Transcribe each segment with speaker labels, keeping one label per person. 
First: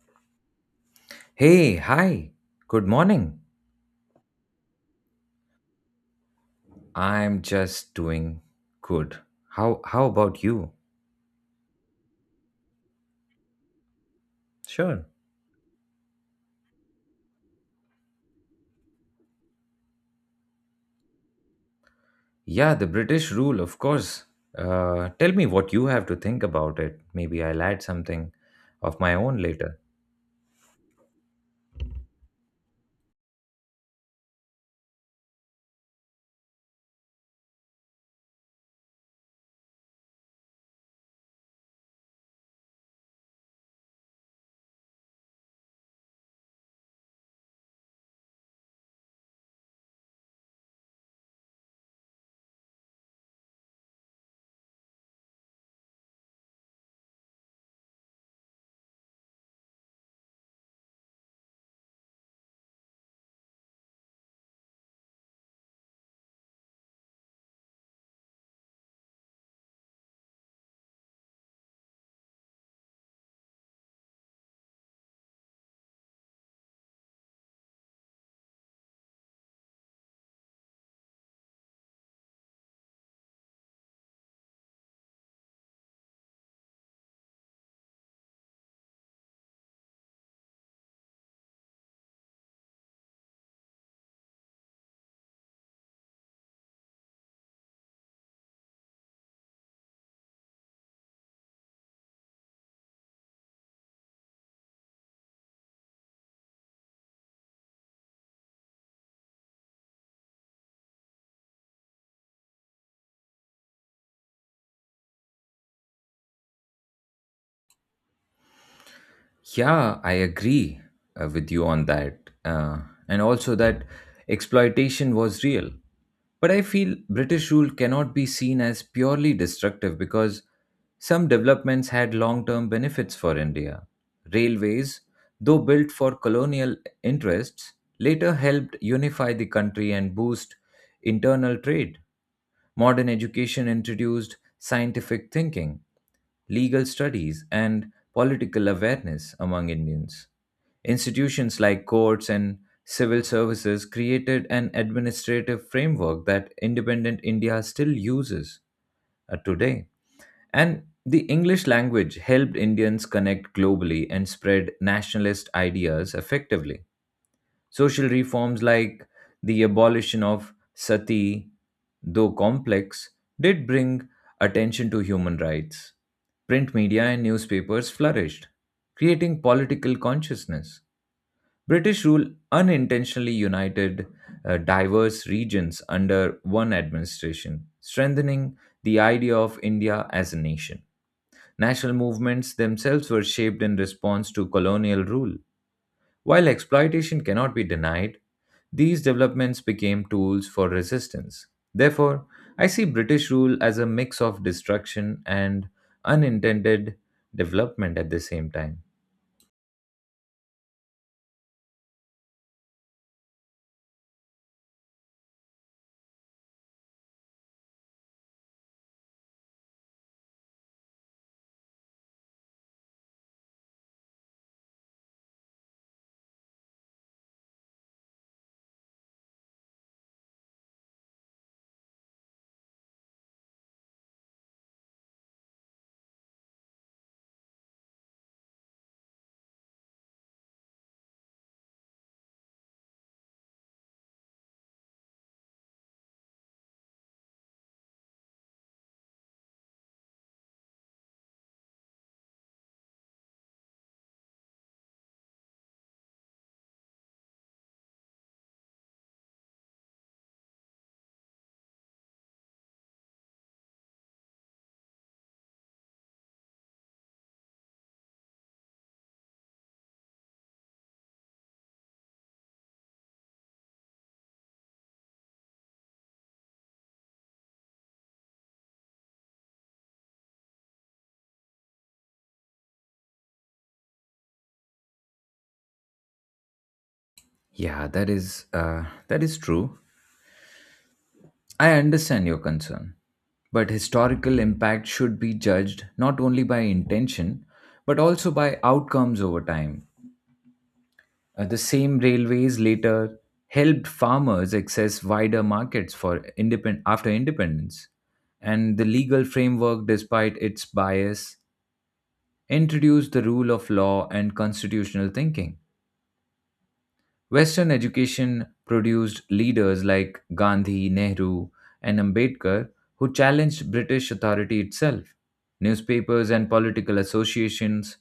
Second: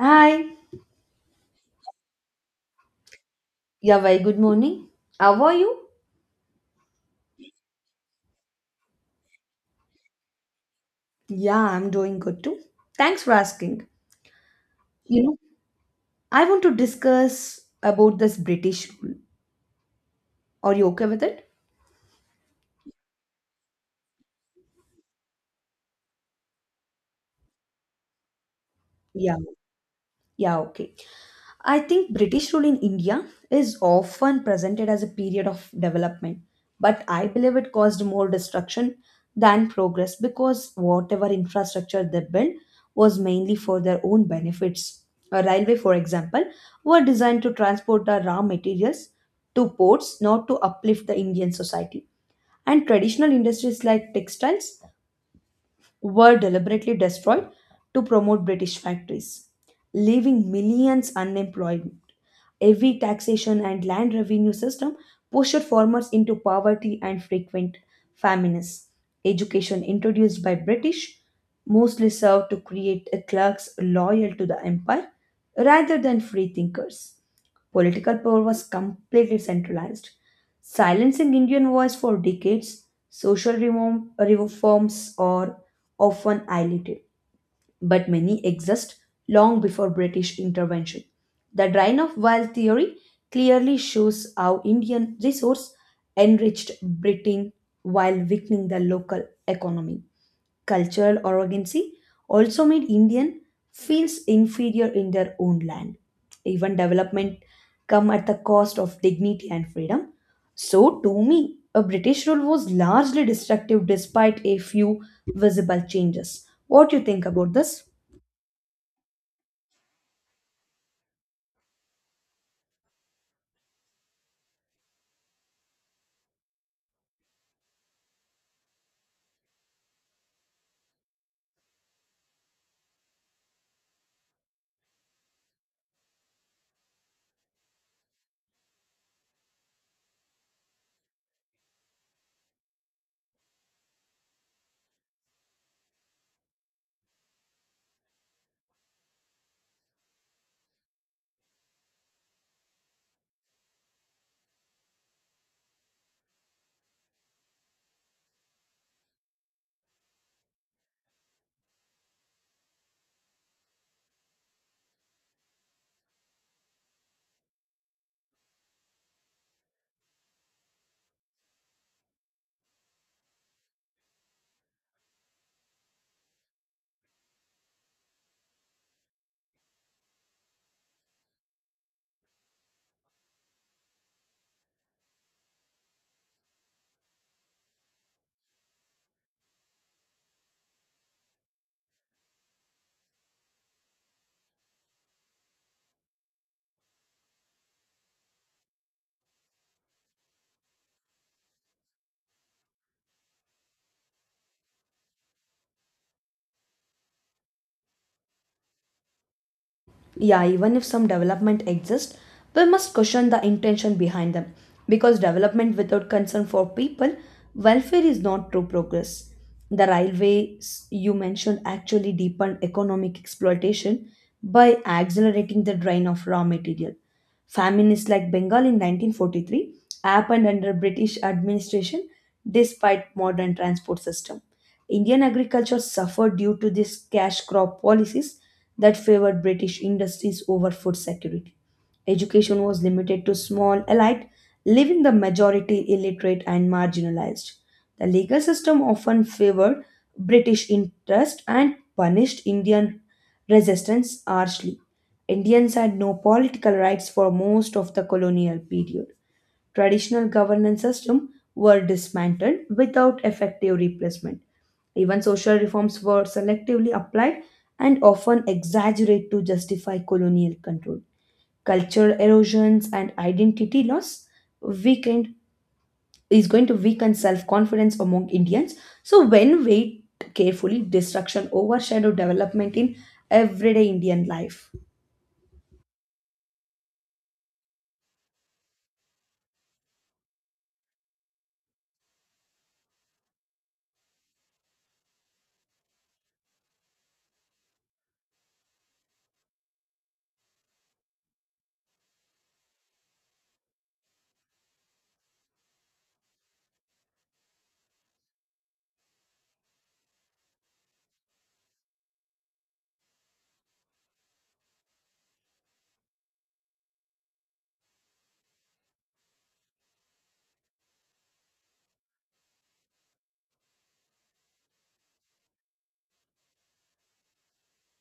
Speaker 1: Hi.
Speaker 2: Hey, hi. Good morning.
Speaker 1: Yeah, very good morning. How are you?
Speaker 2: I'm just doing good. How about you?
Speaker 1: Yeah, I'm doing good too. Thanks for asking.
Speaker 2: Sure.
Speaker 1: You know, I want to discuss about this British rule. Are you okay with it?
Speaker 2: Yeah, the British rule, of course. Tell me what you have to think about it. Maybe I'll add something of my
Speaker 1: Yeah.
Speaker 2: own later.
Speaker 1: Yeah, okay. I think British rule in India is often presented as a period of development, but I believe it caused more destruction than progress because whatever infrastructure they built was mainly for their own benefits. A railway, for example, were designed to transport the raw materials to ports, not to uplift the Indian society. And traditional industries like textiles were deliberately destroyed to promote British factories, leaving millions unemployed. Heavy taxation and land revenue system pushed farmers into poverty and frequent famines. Education introduced by British mostly served to create clerks loyal to the empire rather than free thinkers. Political power was completely centralized, silencing Indian voice for decades. Social reform, reforms or often isolated, but many exist long before British intervention. The drain of wild theory clearly shows how Indian resource enriched Britain while weakening the local economy cultural arrogancy also made Indian feels inferior in their own land. Even development come at the cost of dignity and freedom. So to me, a British rule was largely destructive despite a few visible changes. What do you think about this?
Speaker 2: Yeah, I agree with you on that. Uh, and also that exploitation was real. But I feel British rule cannot be seen as purely destructive because some developments had long term benefits for India. Railways, though built for colonial interests, later helped unify the country and boost internal trade. Modern education introduced scientific thinking, legal studies, and political awareness among Indians. Institutions like courts and civil services created an administrative framework that independent India still uses today. And the English language helped Indians connect globally and spread nationalist ideas effectively. Social reforms like the abolition of sati, though complex, did bring attention to human rights. Print media and newspapers flourished, creating political consciousness. British rule unintentionally united diverse regions under one administration, strengthening the idea of India as a nation. National movements themselves were shaped in response to colonial rule while exploitation cannot be denied, these developments became tools for resistance. Therefore, I see British rule as a mix of destruction and unintended development at the same time.
Speaker 1: Yeah, even if some development exists, we must question the intention behind them because development without concern for people welfare is not true progress. The railways you mentioned actually deepened economic exploitation by accelerating the drain of raw material. Famines like Bengal in 1943 happened under British administration despite modern transport system. Indian agriculture suffered due to these cash crop policies that favored British industries over food security. Education was limited to small elite, leaving the majority illiterate and marginalized. The legal system often favored British interest and punished Indian resistance harshly. Indians had no political rights for most of the colonial period. Traditional governance systems were dismantled without effective replacement. Even social reforms were selectively applied and often exaggerated to justify colonial control. Cultural erosions and identity loss weakened is going to weaken self-confidence among Indians. So when weighed carefully, destruction overshadowed development in everyday Indian life.
Speaker 2: Yeah, that is true. I understand your concern, but historical impact should be judged not only by intention but also by outcomes over time. The same railways later helped farmers access wider markets for after independence, and the legal framework, despite its bias, introduced the rule of law and constitutional thinking. Western education produced leaders like Gandhi, Nehru, and Ambedkar who challenged British authority itself. Newspapers and political associations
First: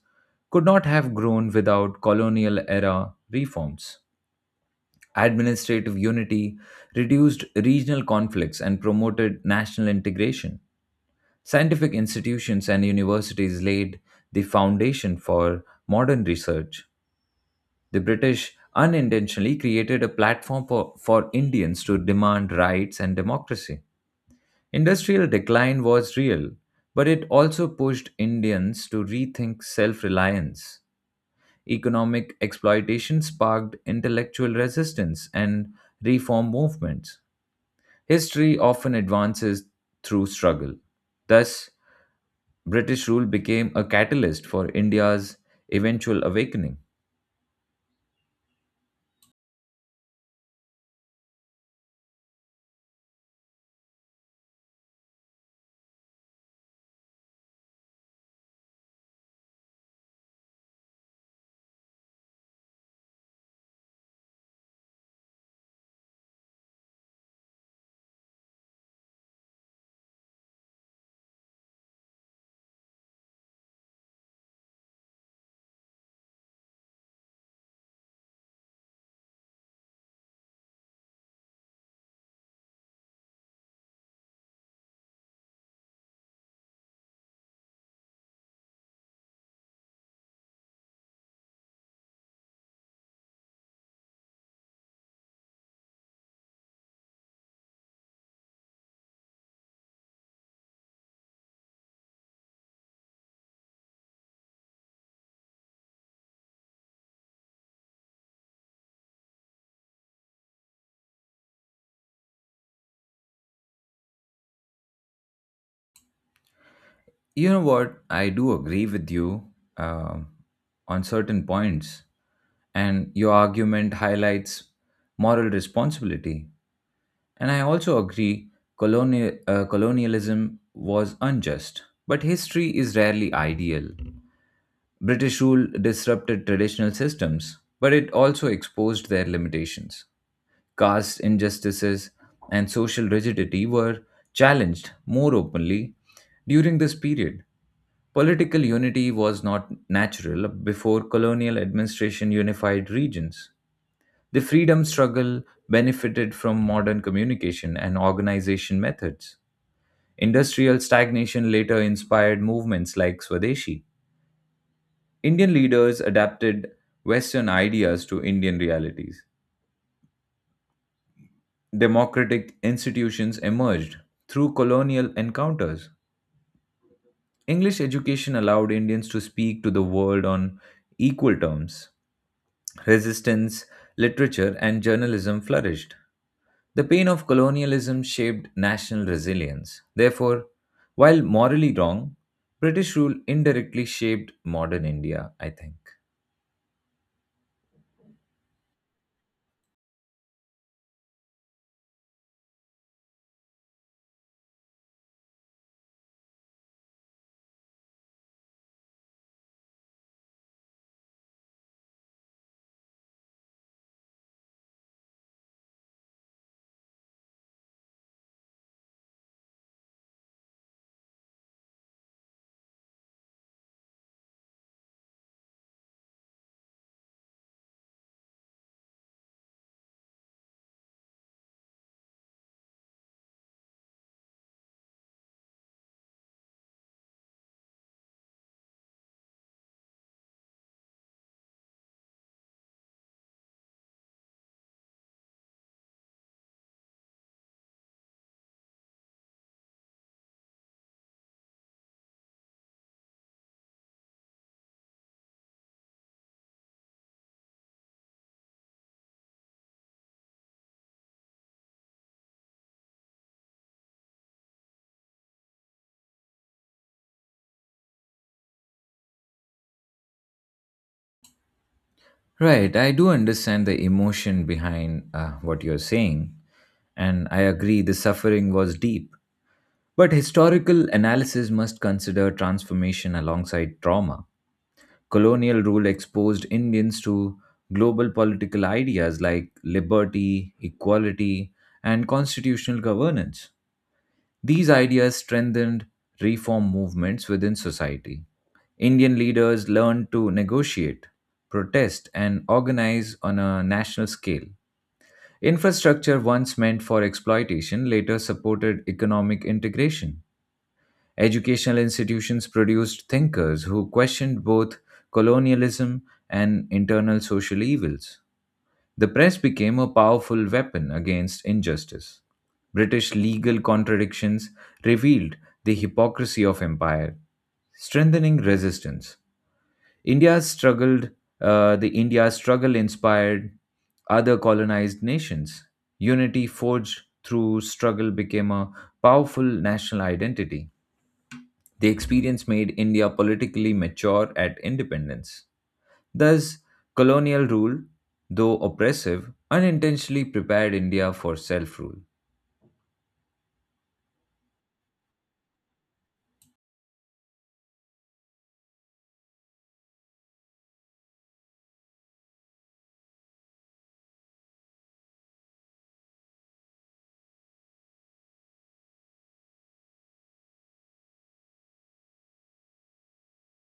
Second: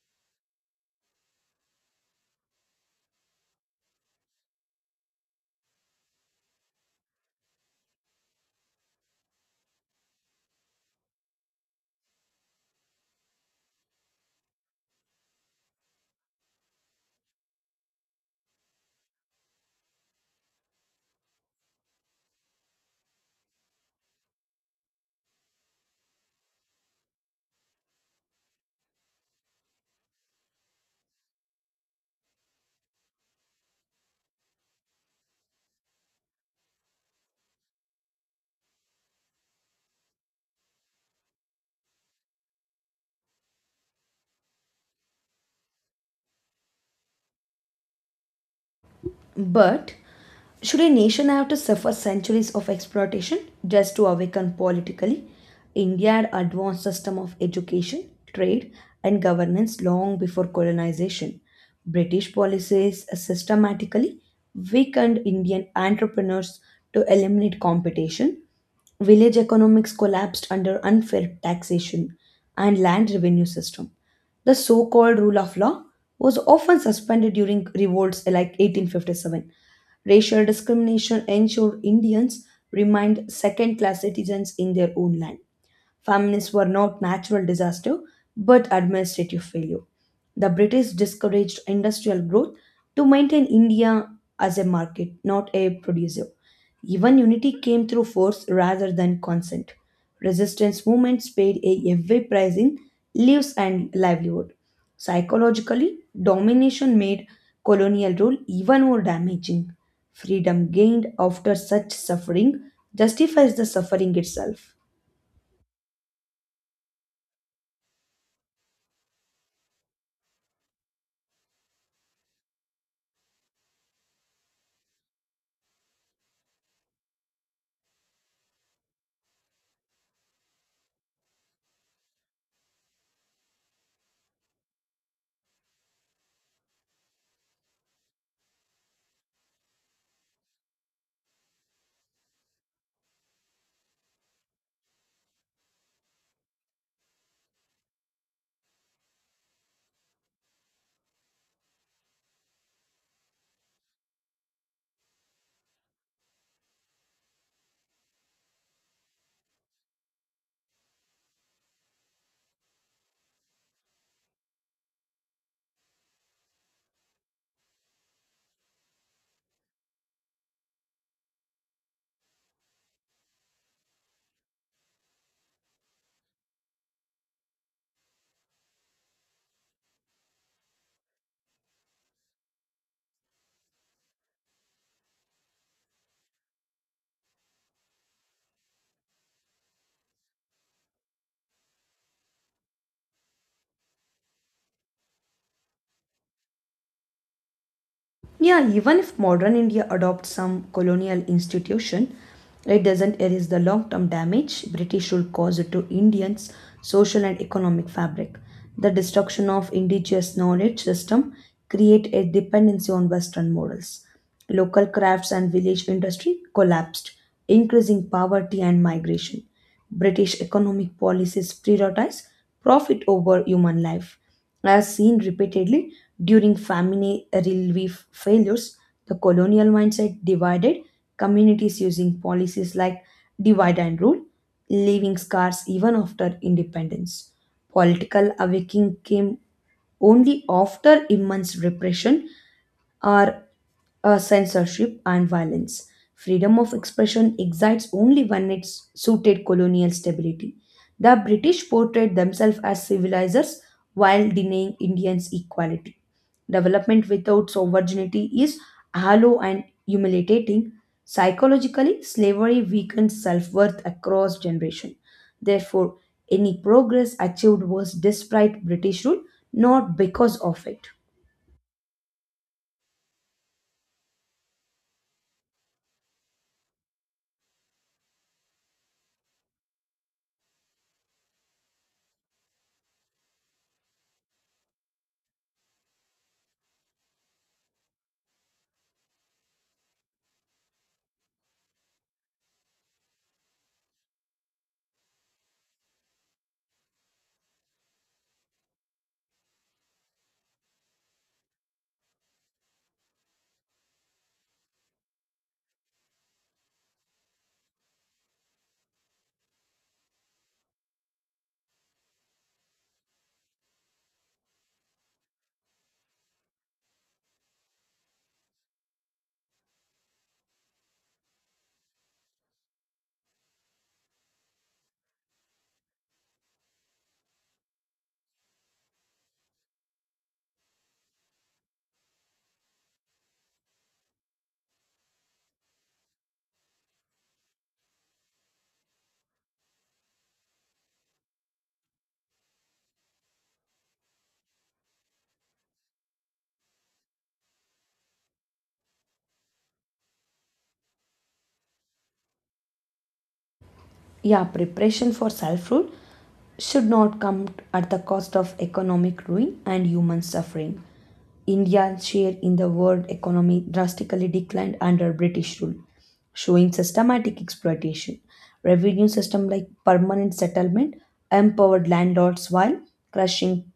Speaker 2: could not have grown without colonial era reforms. Administrative unity, reduced regional conflicts, and promoted national integration. Scientific institutions and universities laid the foundation for modern research. The British unintentionally created a platform for Indians to demand rights and democracy. Industrial decline was real, but it also pushed Indians to rethink self reliance. Economic exploitation sparked intellectual resistance and reform movements. History often advances through struggle. Thus, British rule became a catalyst for India's eventual awakening.
Speaker 1: But should a nation have to suffer centuries of exploitation just to awaken politically? India had advanced system of education, trade, and governance long before colonization. British policies systematically weakened Indian entrepreneurs to eliminate competition. Village economics collapsed under unfair taxation and land revenue system. The so-called rule of law was often suspended during revolts like 1857. Racial discrimination ensured Indians remained second class citizens in their own land. Famines were not natural disaster but administrative failure. The British discouraged industrial growth to maintain India as a market, not a producer. Even unity came through force rather than consent. Resistance movements paid a heavy price in lives and livelihood. Psychologically, domination made colonial rule even more damaging. Freedom gained after such suffering justifies the suffering itself.
Speaker 2: You know what? I do agree with you um, on certain points, and your argument highlights moral responsibility. And I also agree colonialism was unjust, but history is rarely ideal. British rule disrupted traditional systems, but it also exposed their limitations. Caste injustices, and social rigidity were challenged more openly during this period. Political unity was not natural before colonial administration unified regions. The freedom struggle benefited from modern communication and organization methods. Industrial stagnation later inspired movements like Swadeshi. Indian leaders adapted Western ideas to Indian realities. Democratic institutions emerged through colonial encounters. English education allowed Indians to speak to the world on equal terms. Resistance, literature, and journalism flourished. The pain of colonialism shaped national resilience. Therefore, while morally wrong, British rule indirectly shaped modern India, I think.
Speaker 1: Yeah, even if modern India adopts some colonial institution, it doesn't erase the long term damage British rule caused to Indians' social and economic fabric. The destruction of indigenous knowledge system create a dependency on Western models. Local crafts and village industry collapsed, increasing poverty and migration. British economic policies prioritize profit over human life. As seen repeatedly during famine relief failures, the colonial mindset divided communities using policies like divide and rule, leaving scars even after independence. Political awakening came only after immense repression or censorship and violence. Freedom of expression exists only when it suited colonial stability. The British portrayed themselves as civilizers while denying Indians equality. Development without sovereignty is hollow and humiliating. Psychologically, slavery weakened self worth across generations. Therefore, any progress achieved was despite British rule, not because of it.
Speaker 2: Right, I do understand the emotion behind what you're saying, and I agree the suffering was deep. But historical analysis must consider transformation alongside trauma. Colonial rule exposed Indians to global political ideas like liberty, equality, and constitutional governance. These ideas strengthened reform movements within society. Indian leaders learned to negotiate, protest, and organize on a national scale. Infrastructure once meant for exploitation later supported economic integration. Educational institutions produced thinkers who questioned both colonialism and internal social evils. The press became a powerful weapon against injustice. British legal contradictions revealed the hypocrisy of empire, strengthening resistance. India struggled, the India struggle inspired other colonized nations. Unity forged through struggle became a powerful national identity. The experience made India politically mature at independence. Thus, colonial rule, though oppressive, unintentionally prepared India for self rule.
Speaker 1: Yeah, preparation for self rule should not come at the cost of economic ruin and human suffering. India's share in the world economy drastically declined under British rule, showing systematic exploitation. Revenue system like permanent settlement empowered landlords while crushing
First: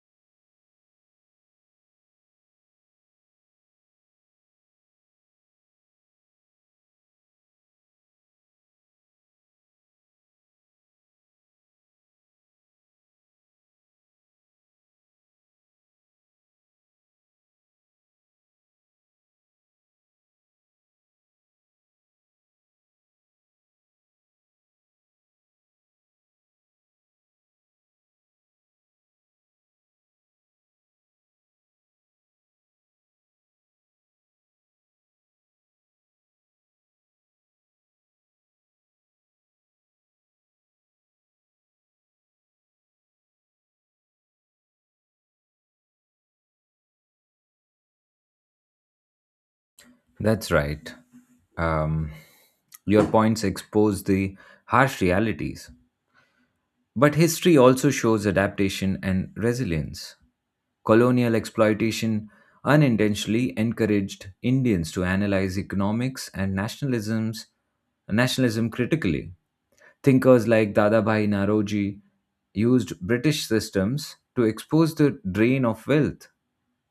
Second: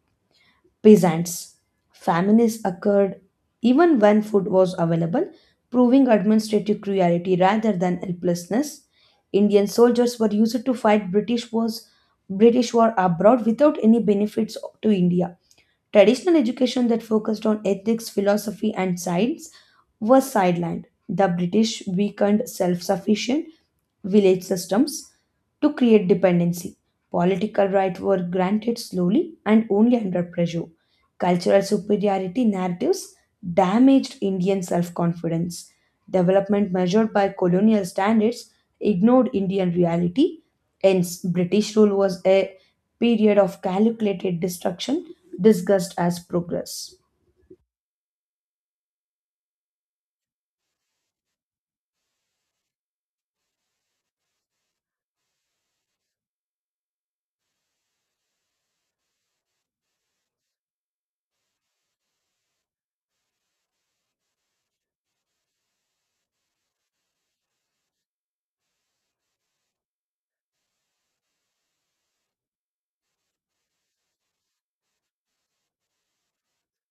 Speaker 1: peasants. Famines occurred even when food was available, proving administrative cruelty rather than helplessness. Indian soldiers were used to fight British wars, British war abroad without any benefits to India. Traditional education that focused on ethics, philosophy, and science was sidelined. The British weakened self sufficient village systems to create dependency. Political rights were granted slowly and only under pressure. Cultural superiority narratives damaged Indian self confidence. Development measured by colonial standards ignored Indian reality. Hence, British rule was a period of calculated destruction discussed as progress.
Speaker 2: That's right. Um, your points expose the harsh realities. But history also shows adaptation and resilience. Colonial exploitation unintentionally encouraged Indians to analyze economics and nationalism critically. Thinkers like Dadabhai Naroji used British systems to expose the drain of wealth.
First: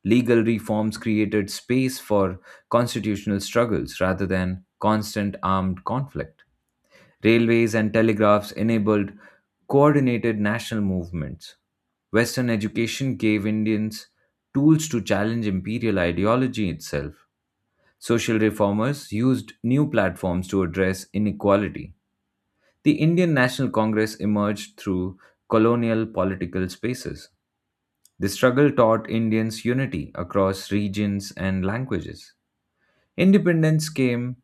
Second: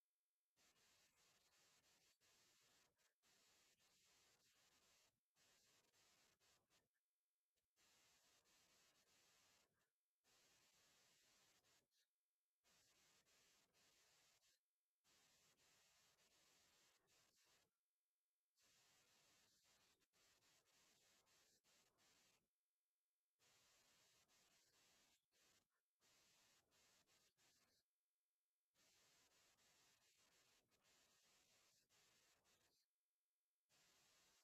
Speaker 2: Legal reforms created space for constitutional struggles rather than constant armed conflict. Railways and telegraphs enabled coordinated national movements. Western education gave Indians tools to challenge imperial ideology itself. Social reformers used new platforms to address inequality. The Indian National Congress emerged through colonial political spaces. The struggle taught Indians unity across regions and languages. Independence came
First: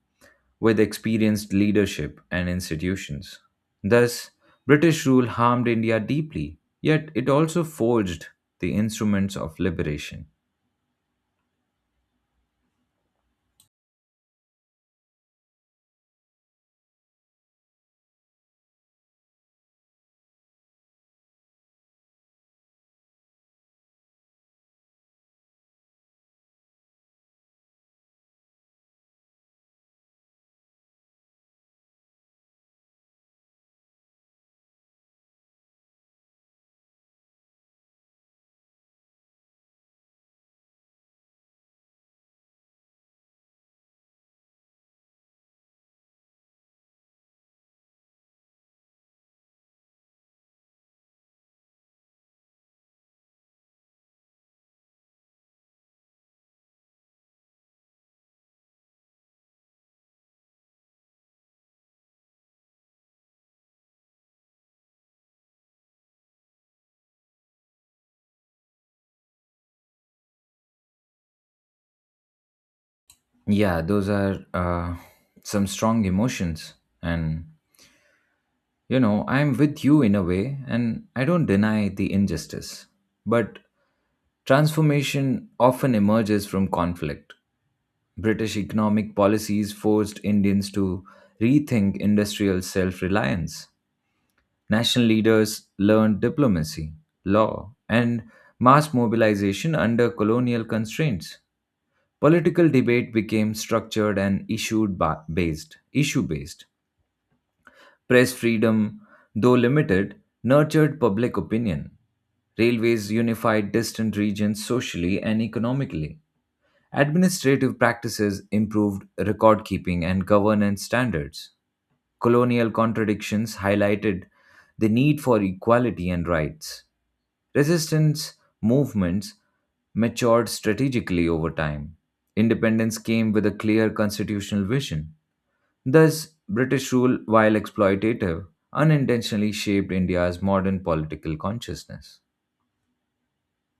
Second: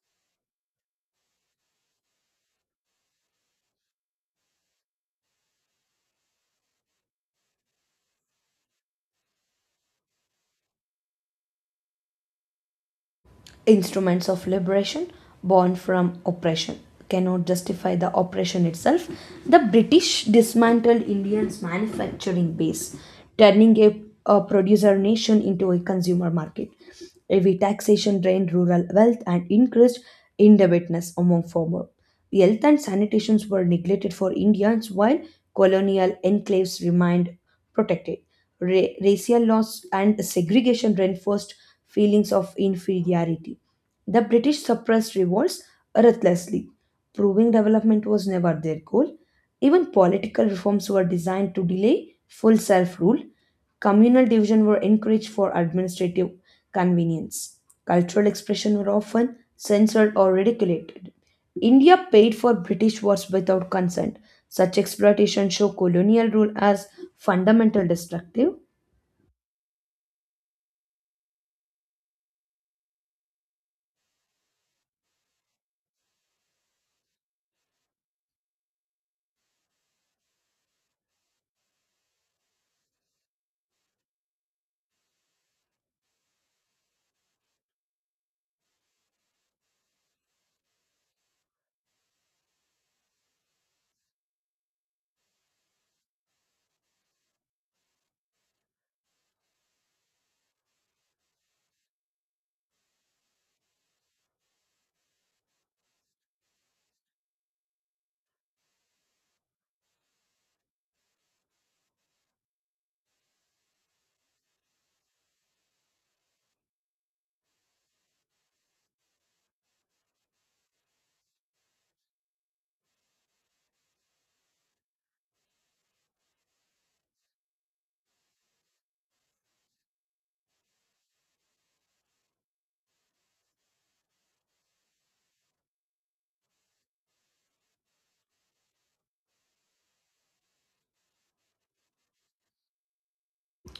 Speaker 2: with experienced leadership and institutions. Thus, British rule harmed India deeply, yet it also forged the instruments of liberation.
Speaker 1: Instruments of liberation born from oppression cannot justify the oppression itself. The British dismantled India's manufacturing base, turning a producer nation into a consumer market. Heavy taxation drained rural wealth and increased indebtedness among farmers. Health and sanitations were neglected for Indians while colonial enclaves remained protected. Racial laws and segregation reinforced feelings of inferiority. The British suppressed revolts ruthlessly, proving development was never their goal. Even political reforms were designed to delay full self rule. Communal division were encouraged for administrative convenience. Cultural expression were often censored or ridiculed. India paid for British wars without consent such exploitation show colonial rule as fundamental destructive.
Speaker 2: Yeah, those are some strong emotions. And, you know, I'm with you in a way, and I don't deny the injustice. But transformation often emerges from conflict. British economic policies forced Indians to rethink industrial self reliance. National leaders learned diplomacy, law, and mass mobilization under colonial constraints. Political debate became structured and based, issue based. Press freedom, though limited, nurtured public opinion. Railways unified distant regions socially and economically. Administrative practices improved record keeping and governance standards. Colonial contradictions highlighted the need for equality and rights. Resistance movements matured strategically over time. Independence came with a clear constitutional vision. Thus, British rule, while exploitative, unintentionally shaped India's modern political consciousness.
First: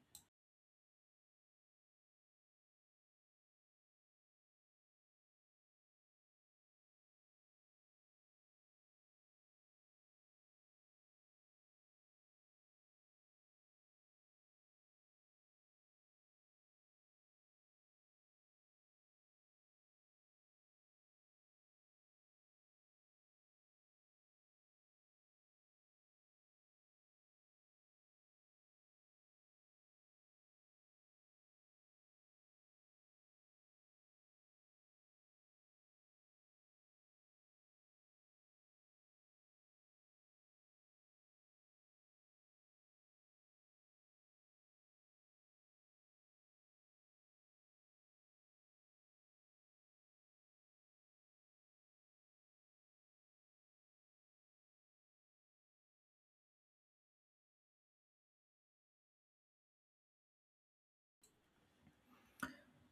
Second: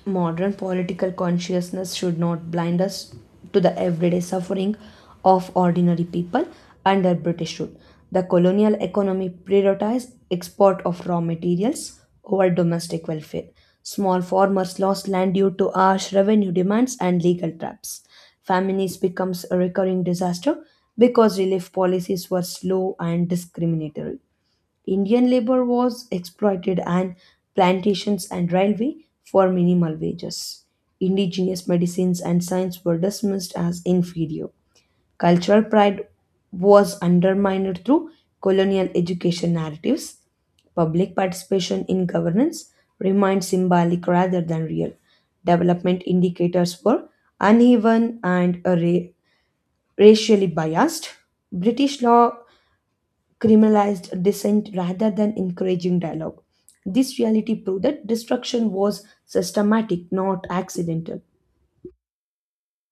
Speaker 1: Modern political consciousness should not blind us to the everyday suffering of ordinary people under British rule. The colonial economy prioritized export of raw materials over domestic welfare. Small farmers lost land due to harsh revenue demands and legal traps. Famines becomes a recurring disaster because relief policies were slow and discriminatory. Indian labor was exploited on plantations and railway for minimal wages. Indigenous medicines and science were dismissed as inferior. Cultural pride was undermined through colonial education narratives. Public participation in governance remained symbolic rather than real. Development indicators were uneven and racially biased. British law criminalized dissent rather than encouraging dialogue. This reality proved that destruction was systematic, not accidental.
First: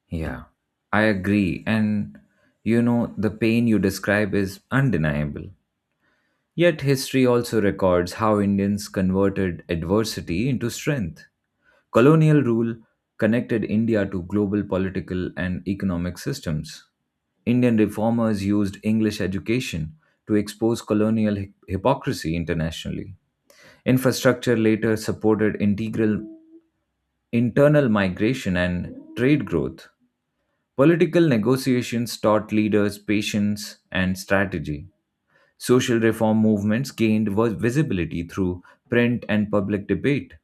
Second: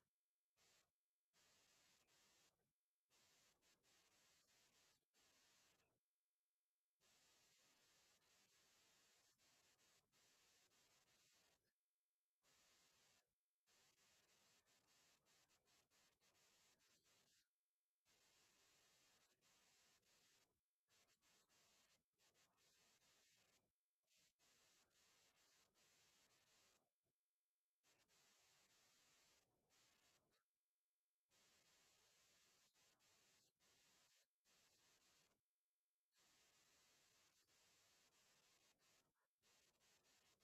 Speaker 2: Yeah, I agree. And you know, the pain you describe is undeniable. Yet, history also records how Indians converted adversity into strength. Colonial rule connected India to global political and economic systems. Indian reformers used English education to expose colonial hypocrisy internationally. Infrastructure later supported integral internal migration and trade growth. Political negotiations taught leaders patience and strategy. Social reform movements gained visibility through print and public debate.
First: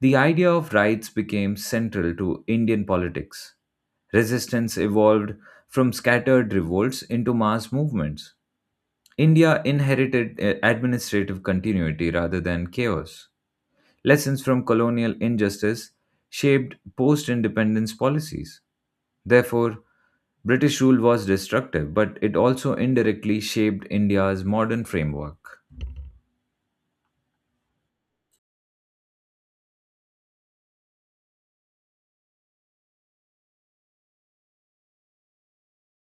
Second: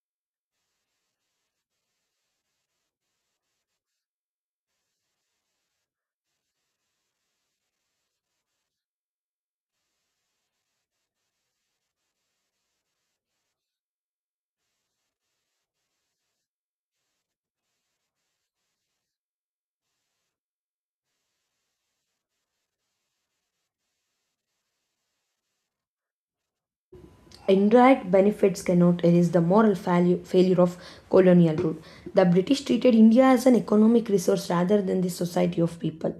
Speaker 2: The idea of rights became central to Indian politics. Resistance evolved from scattered revolts into mass movements. India inherited administrative continuity rather than chaos. Lessons from colonial injustice shaped post independence policies. Therefore, British rule was destructive, but it also indirectly shaped India's modern framework.
Speaker 1: Indirect benefits cannot erase the moral failure of colonial rule. The British treated India as an economic resource rather than the society of people.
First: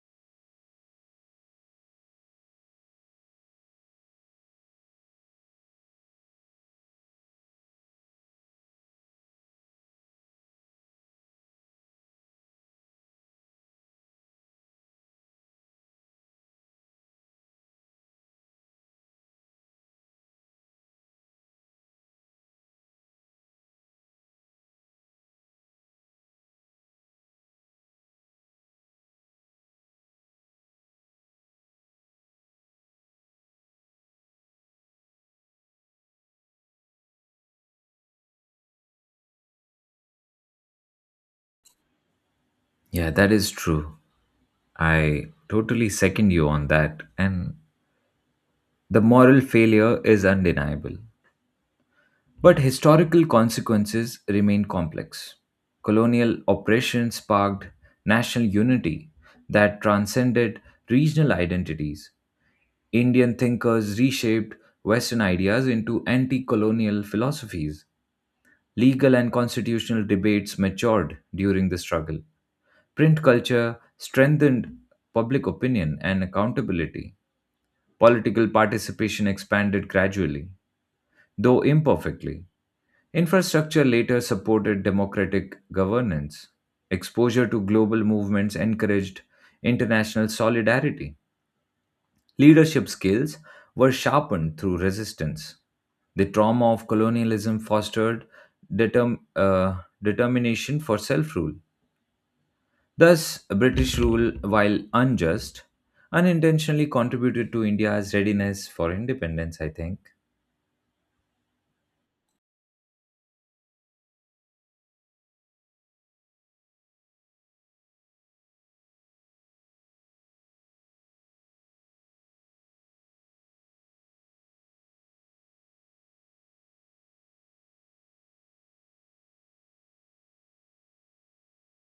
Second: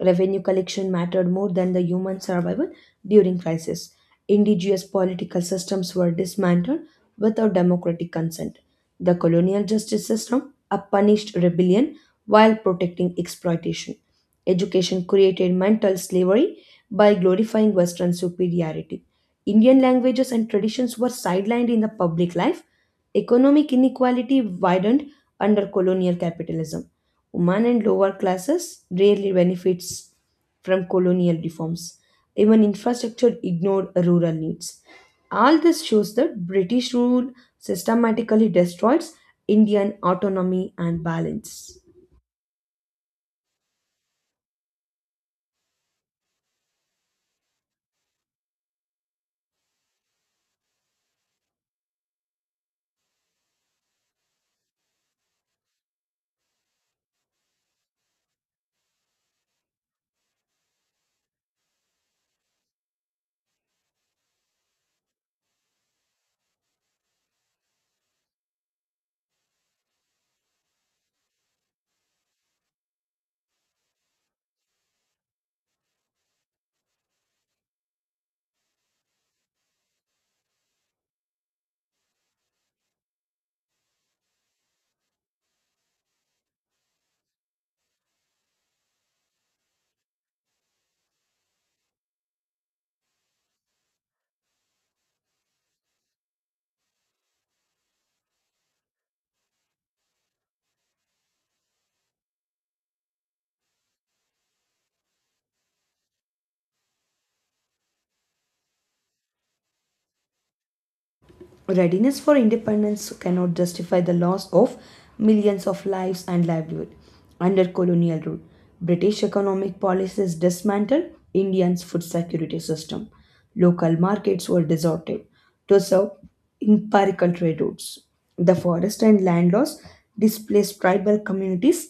Speaker 1: Revenue collection mattered more than the human survival during crisis. Indigenous political systems were dismantled without democratic consent. The colonial justice system punished rebellion while protecting exploitation. Education created mental slavery by glorifying Western superiority. Indian languages and traditions were sidelined in the public life. Economic inequality widened under colonial capitalism. Women and lower classes rarely benefits from colonial reforms. Even infrastructure ignored rural needs. All this shows that British rule systematically destroys Indian autonomy and balance.
Speaker 2: Yeah, that is true. I totally second you on that, and the moral failure is undeniable. But historical consequences remain complex. Colonial oppression sparked national unity that transcended regional identities. Indian thinkers reshaped Western ideas into anti colonial philosophies. Legal and constitutional debates matured during the struggle. Print culture strengthened public opinion and accountability. Political participation expanded gradually, though imperfectly. Infrastructure later supported democratic governance. Exposure to global movements encouraged international solidarity. Leadership skills were sharpened through resistance. The trauma of colonialism fostered determ- uh, determination for self rule. Thus, British rule, while unjust, unintentionally contributed to India's readiness for independence, I think.
Speaker 1: Readiness for independence cannot justify the loss of millions of lives and livelihood under colonial rule. British economic policies dismantled Indians food security system. Local markets were deserted to serve empirical trade routes. The forest and land laws displaced tribal communities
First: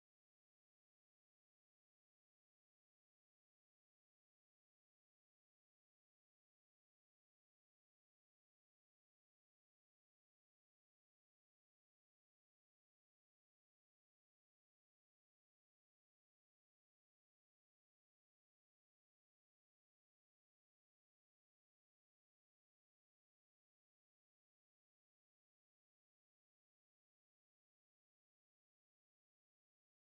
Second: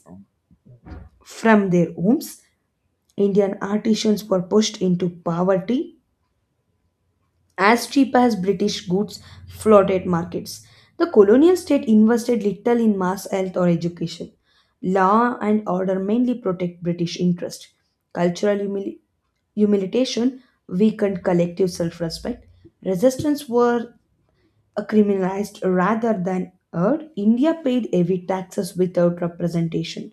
Speaker 1: from their homes. Indian artisans were pushed into poverty as cheap as British goods floated markets. The colonial state invested little in mass health or education. Law and order mainly protect British interest. Cultural humiliation weakened collective self respect. Resistance were criminalized rather than heard. India paid heavy taxes without representation.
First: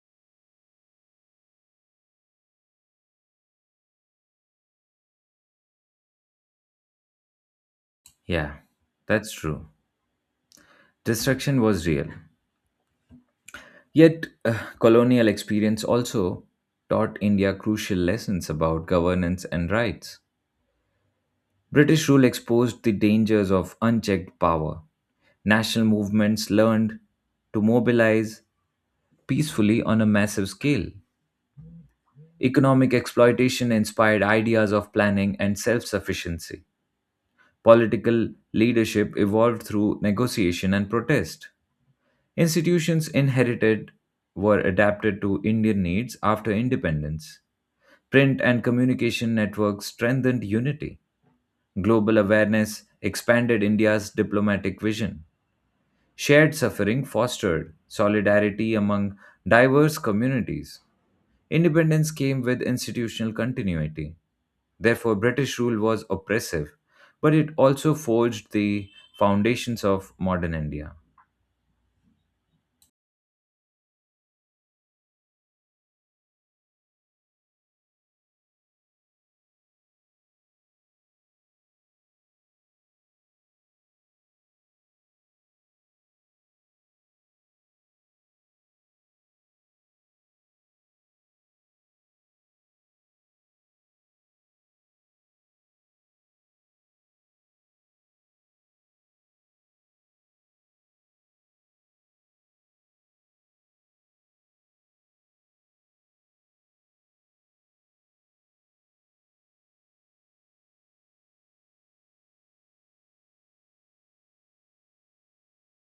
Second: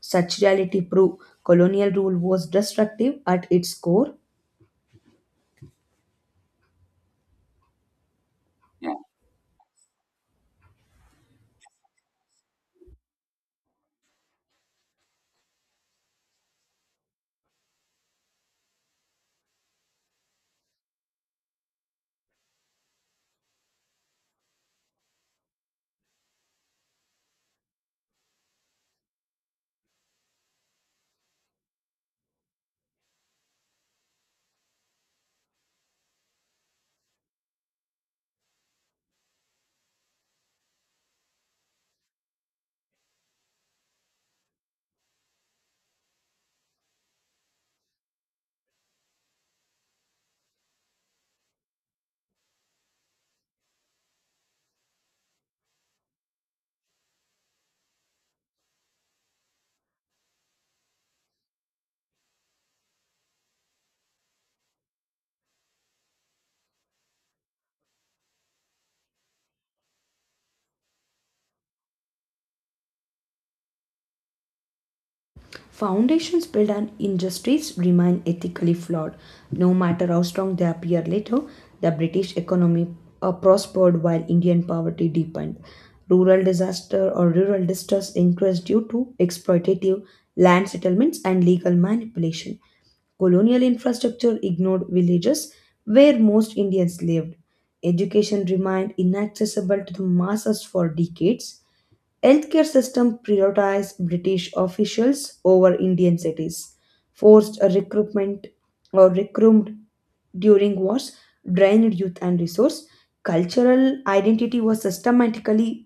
Speaker 1: Such reality proved colonial rule was destructive at its core.
Speaker 2: Yeah, that's true. Destruction was real. Yet, colonial experience also taught India crucial lessons about governance and rights. British rule exposed the dangers of unchecked power. National movements learned to mobilize peacefully on a massive scale. Economic exploitation inspired ideas of planning and self sufficiency. Political leadership evolved through negotiation and protest. Institutions inherited were adapted to Indian needs after independence. Print and communication networks strengthened unity. Global awareness expanded India's diplomatic vision. Shared suffering fostered solidarity among diverse communities. Independence came with institutional continuity. Therefore, British rule was oppressive, but it also forged the foundations of modern India.
Speaker 1: Foundations built on injustice remain ethically flawed. No matter how strong they appear later, the British economy prospered while Indian poverty deepened. Rural disaster or rural distress increased due to exploitative land settlements and legal manipulation. Colonial infrastructure ignored villages where most Indians lived. Education remained inaccessible to the masses for decades. Healthcare system prioritized British officials over Indian cities, forced a recruitment or recruited during wars, drained youth and resource. Cultural identity was systematically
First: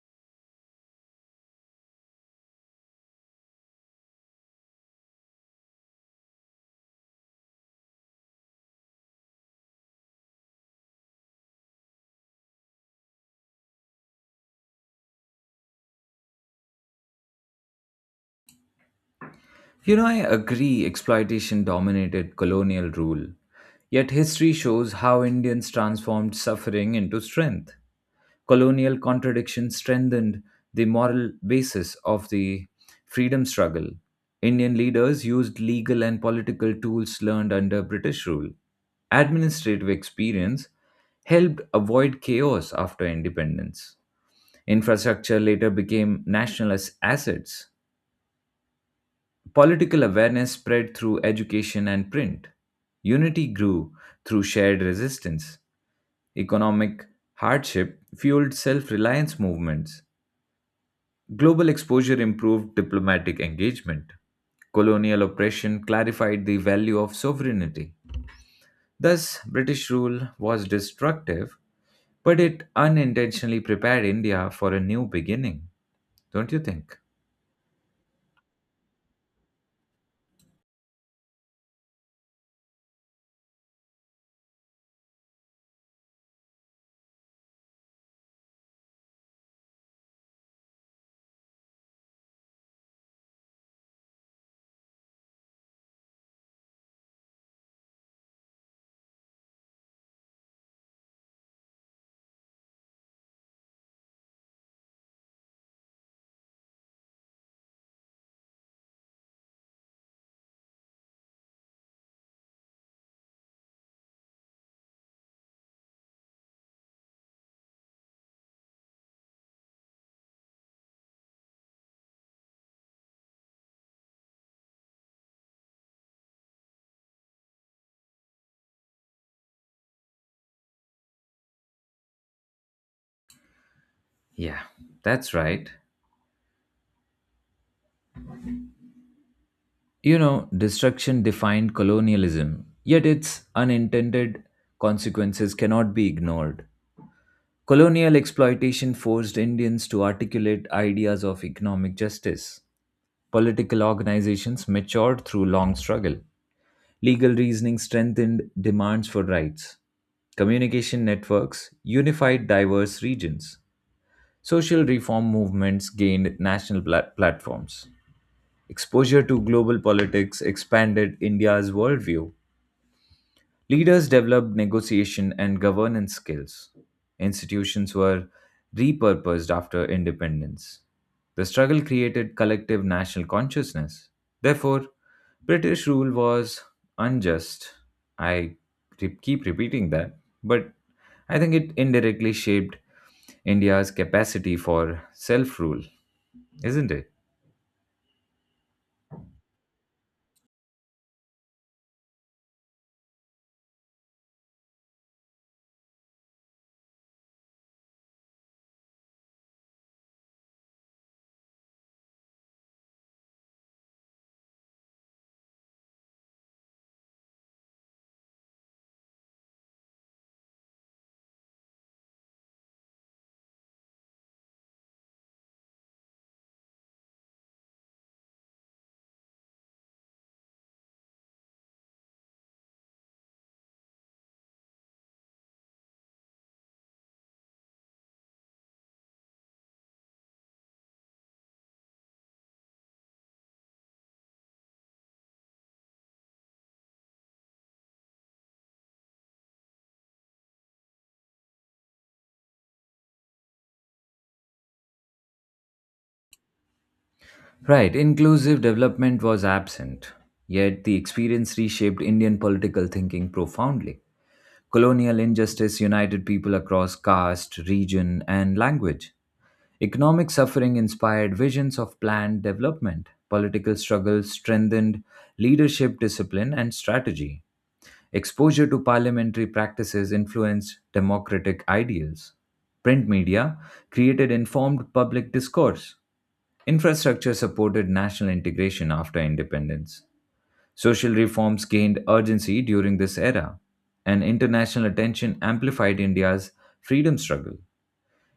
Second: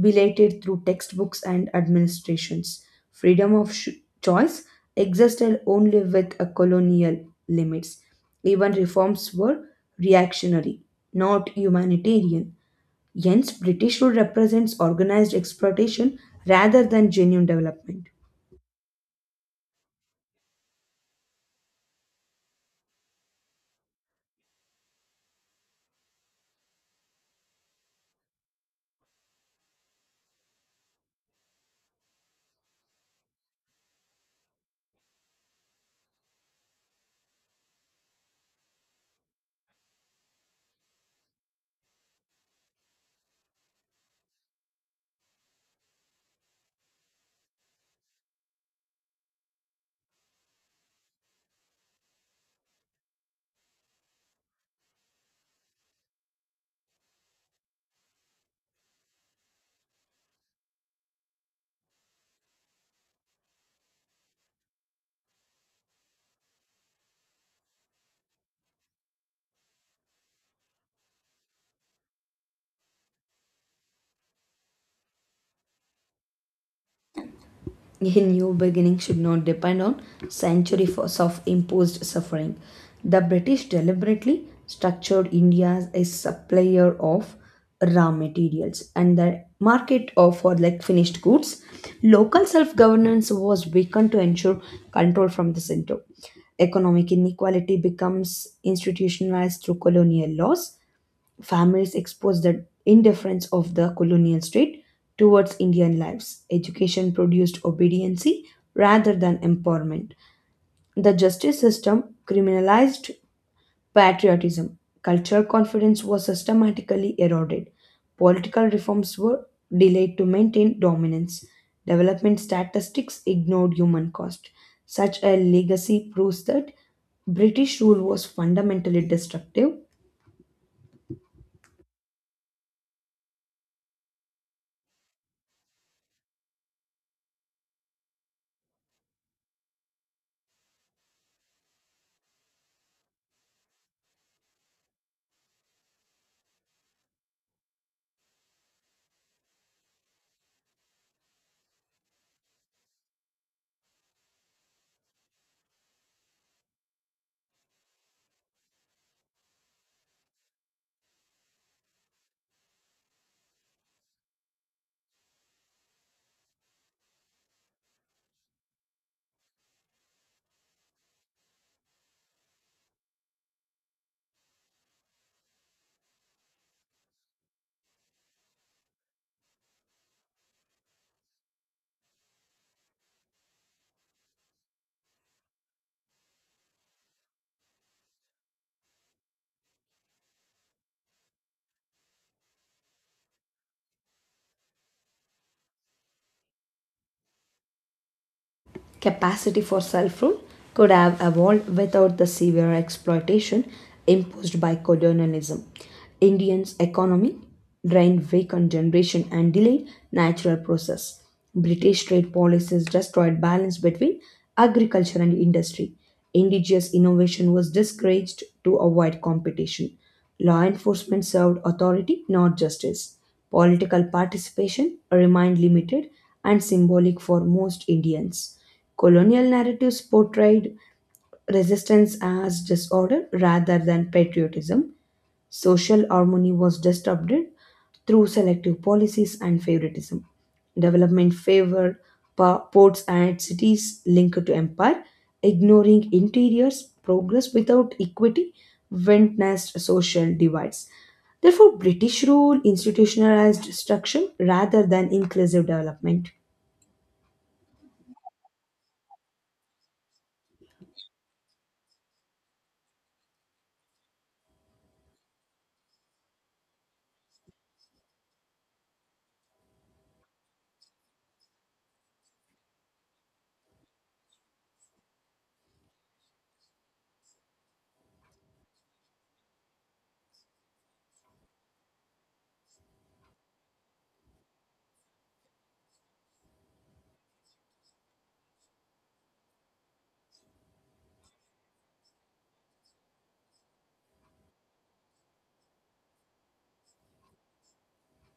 Speaker 1: belated through textbooks and administrations. Freedom of choice existed only with a colonial limits. Even reforms were reactionary, not humanitarian. Hence, British rule represents organized exploitation rather than genuine development.
Speaker 2: You know, I agree exploitation dominated colonial rule. Yet history shows how Indians transformed suffering into strength. Colonial contradiction strengthened the moral basis of the freedom struggle. Indian leaders used legal and political tools learned under British rule. Administrative experience helped avoid chaos after independence. Infrastructure later became national as assets. Political awareness spread through education and print. Unity grew through shared resistance. Economic hardship fueled self reliance movements. Global exposure improved diplomatic engagement. Colonial oppression clarified the value of sovereignty. Thus, British rule was destructive, but it unintentionally prepared India for a new beginning, don't you think?
Speaker 1: A new beginning should not depend on centuries of imposed suffering. The British deliberately structured India as a supplier of raw materials and the market of for like finished goods. Local self-governance was weakened to ensure control from the center. Economic inequality becomes institutionalized through colonial laws. Families expose the indifference of the colonial state towards Indian lives. Education produced obedience rather than empowerment. The justice system criminalized patriotism. Cultural confidence was systematically eroded. Political reforms were delayed to maintain dominance. Development statistics ignored human cost. Such a legacy proves that British rule was fundamentally destructive.
Speaker 2: Yeah, that's right. You know, destruction defined colonialism, yet its unintended consequences cannot be ignored. Colonial exploitation forced Indians to articulate ideas of economic justice. Political organizations matured through long struggle. Legal reasoning strengthened demands for rights. Communication networks unified diverse regions. Social reform movements gained national platforms. Exposure to global politics expanded India's worldview. Leaders developed negotiation and governance skills. Institutions were repurposed after independence. The struggle created collective national consciousness. Therefore, British rule was unjust. I keep repeating that, but I think it indirectly shaped India's capacity for self rule, isn't it?
Speaker 1: Capacity for self rule could have evolved without the severe exploitation imposed by colonialism. Indians' economy drained vacant generation and delayed natural process. British trade policies destroyed balance between agriculture and industry. Indigenous innovation was discouraged to avoid competition. Law enforcement served authority, not justice. Political participation remained limited and symbolic for most Indians. Colonial narratives portrayed resistance as disorder rather than patriotism. Social harmony was disrupted through selective policies and favoritism. Development favored ports and cities linked to empire, ignoring interiors. Progress without equity went nest social divides. Therefore, British rule institutionalized destruction rather than inclusive development.
Speaker 2: Right, inclusive development was absent, yet the experience reshaped Indian political thinking profoundly. Colonial injustice united people across caste, region, and language. Economic suffering inspired visions of planned development. Political struggles strengthened leadership discipline and strategy. Exposure to parliamentary practices influenced democratic ideals. Print media created informed public discourse. Infrastructure supported national integration after independence. Social reforms gained urgency during this era, and international attention amplified India's freedom struggle.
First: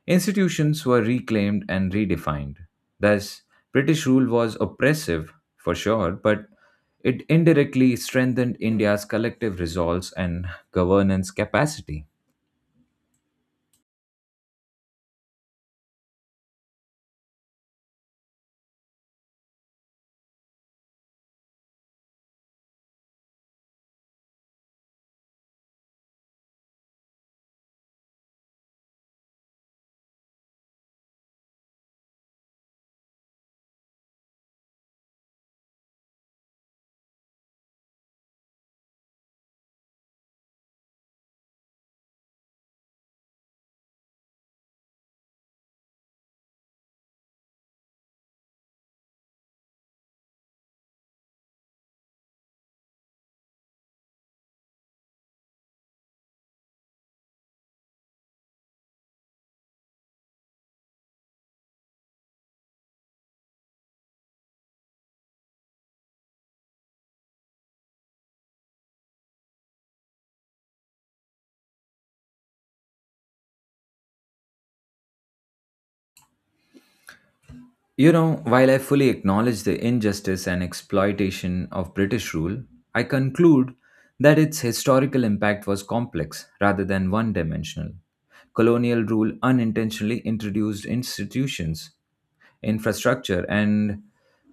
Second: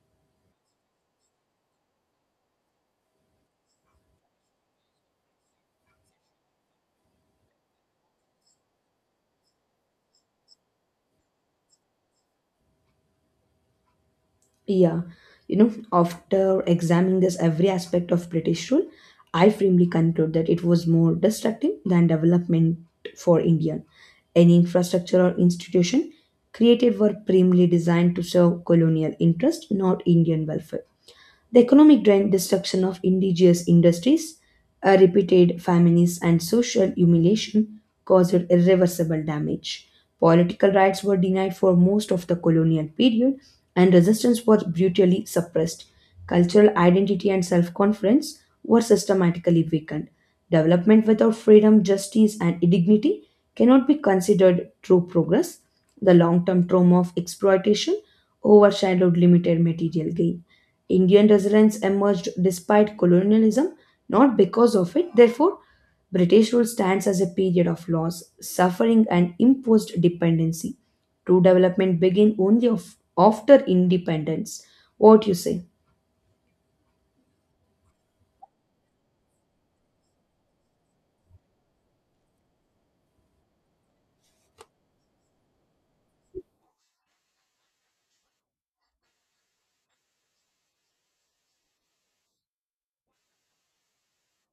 Speaker 2: Institutions were reclaimed and redefined. Thus, British rule was oppressive, for sure, but it indirectly strengthened India's collective resolve and governance capacity.
Speaker 1: Yeah, you know, after examining this every aspect of British rule, I firmly conclude that it was more destructive than development for India. Any infrastructure or institution created were primarily designed to serve colonial interest, not Indian welfare. The economic drain, destruction of indigenous industries, repeated famines, and social humiliation caused irreversible damage. Political rights were denied for most of the colonial period, and resistance was brutally suppressed. Cultural identity and self confidence were systematically weakened. Development without freedom, justice, and dignity cannot be considered true progress. The long term trauma of exploitation overshadowed limited material gain. Indian residents emerged despite colonialism, not because of it. Therefore, British rule stands as a period of loss, suffering, and imposed dependency. True development begins only of, after independence. What you say?
Speaker 2: You know, while I fully acknowledge the injustice and exploitation of British rule, I conclude that its historical impact was complex rather than one dimensional. Colonial rule unintentionally introduced institutions, infrastructure, and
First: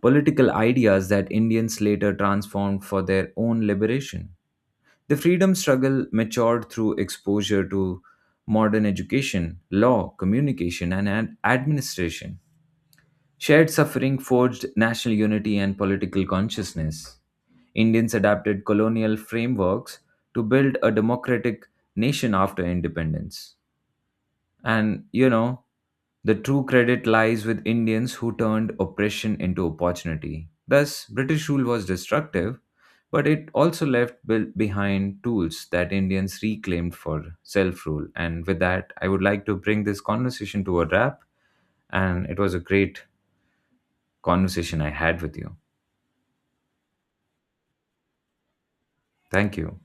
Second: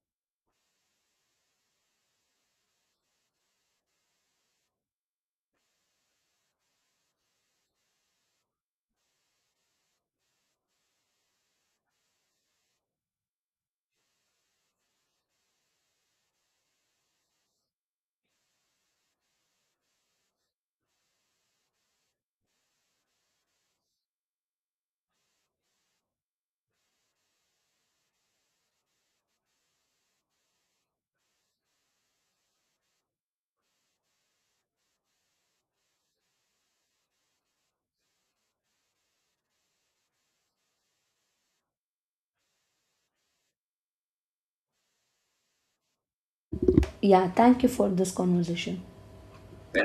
Speaker 2: political ideas that Indians later transformed for their own liberation. The freedom struggle matured through exposure to modern education, law, communication, and administration. Shared suffering forged national unity and political consciousness. Indians adapted colonial frameworks to build a democratic nation after independence. And, you know, the true credit lies with Indians who turned oppression into opportunity. Thus, British rule was destructive, but it also left behind tools that Indians reclaimed for self rule. And with that, I would like to bring this conversation to a wrap. And it was a great conversation I had with you.
Speaker 1: Yeah, thank you for this conversation.
Speaker 2: Thank you.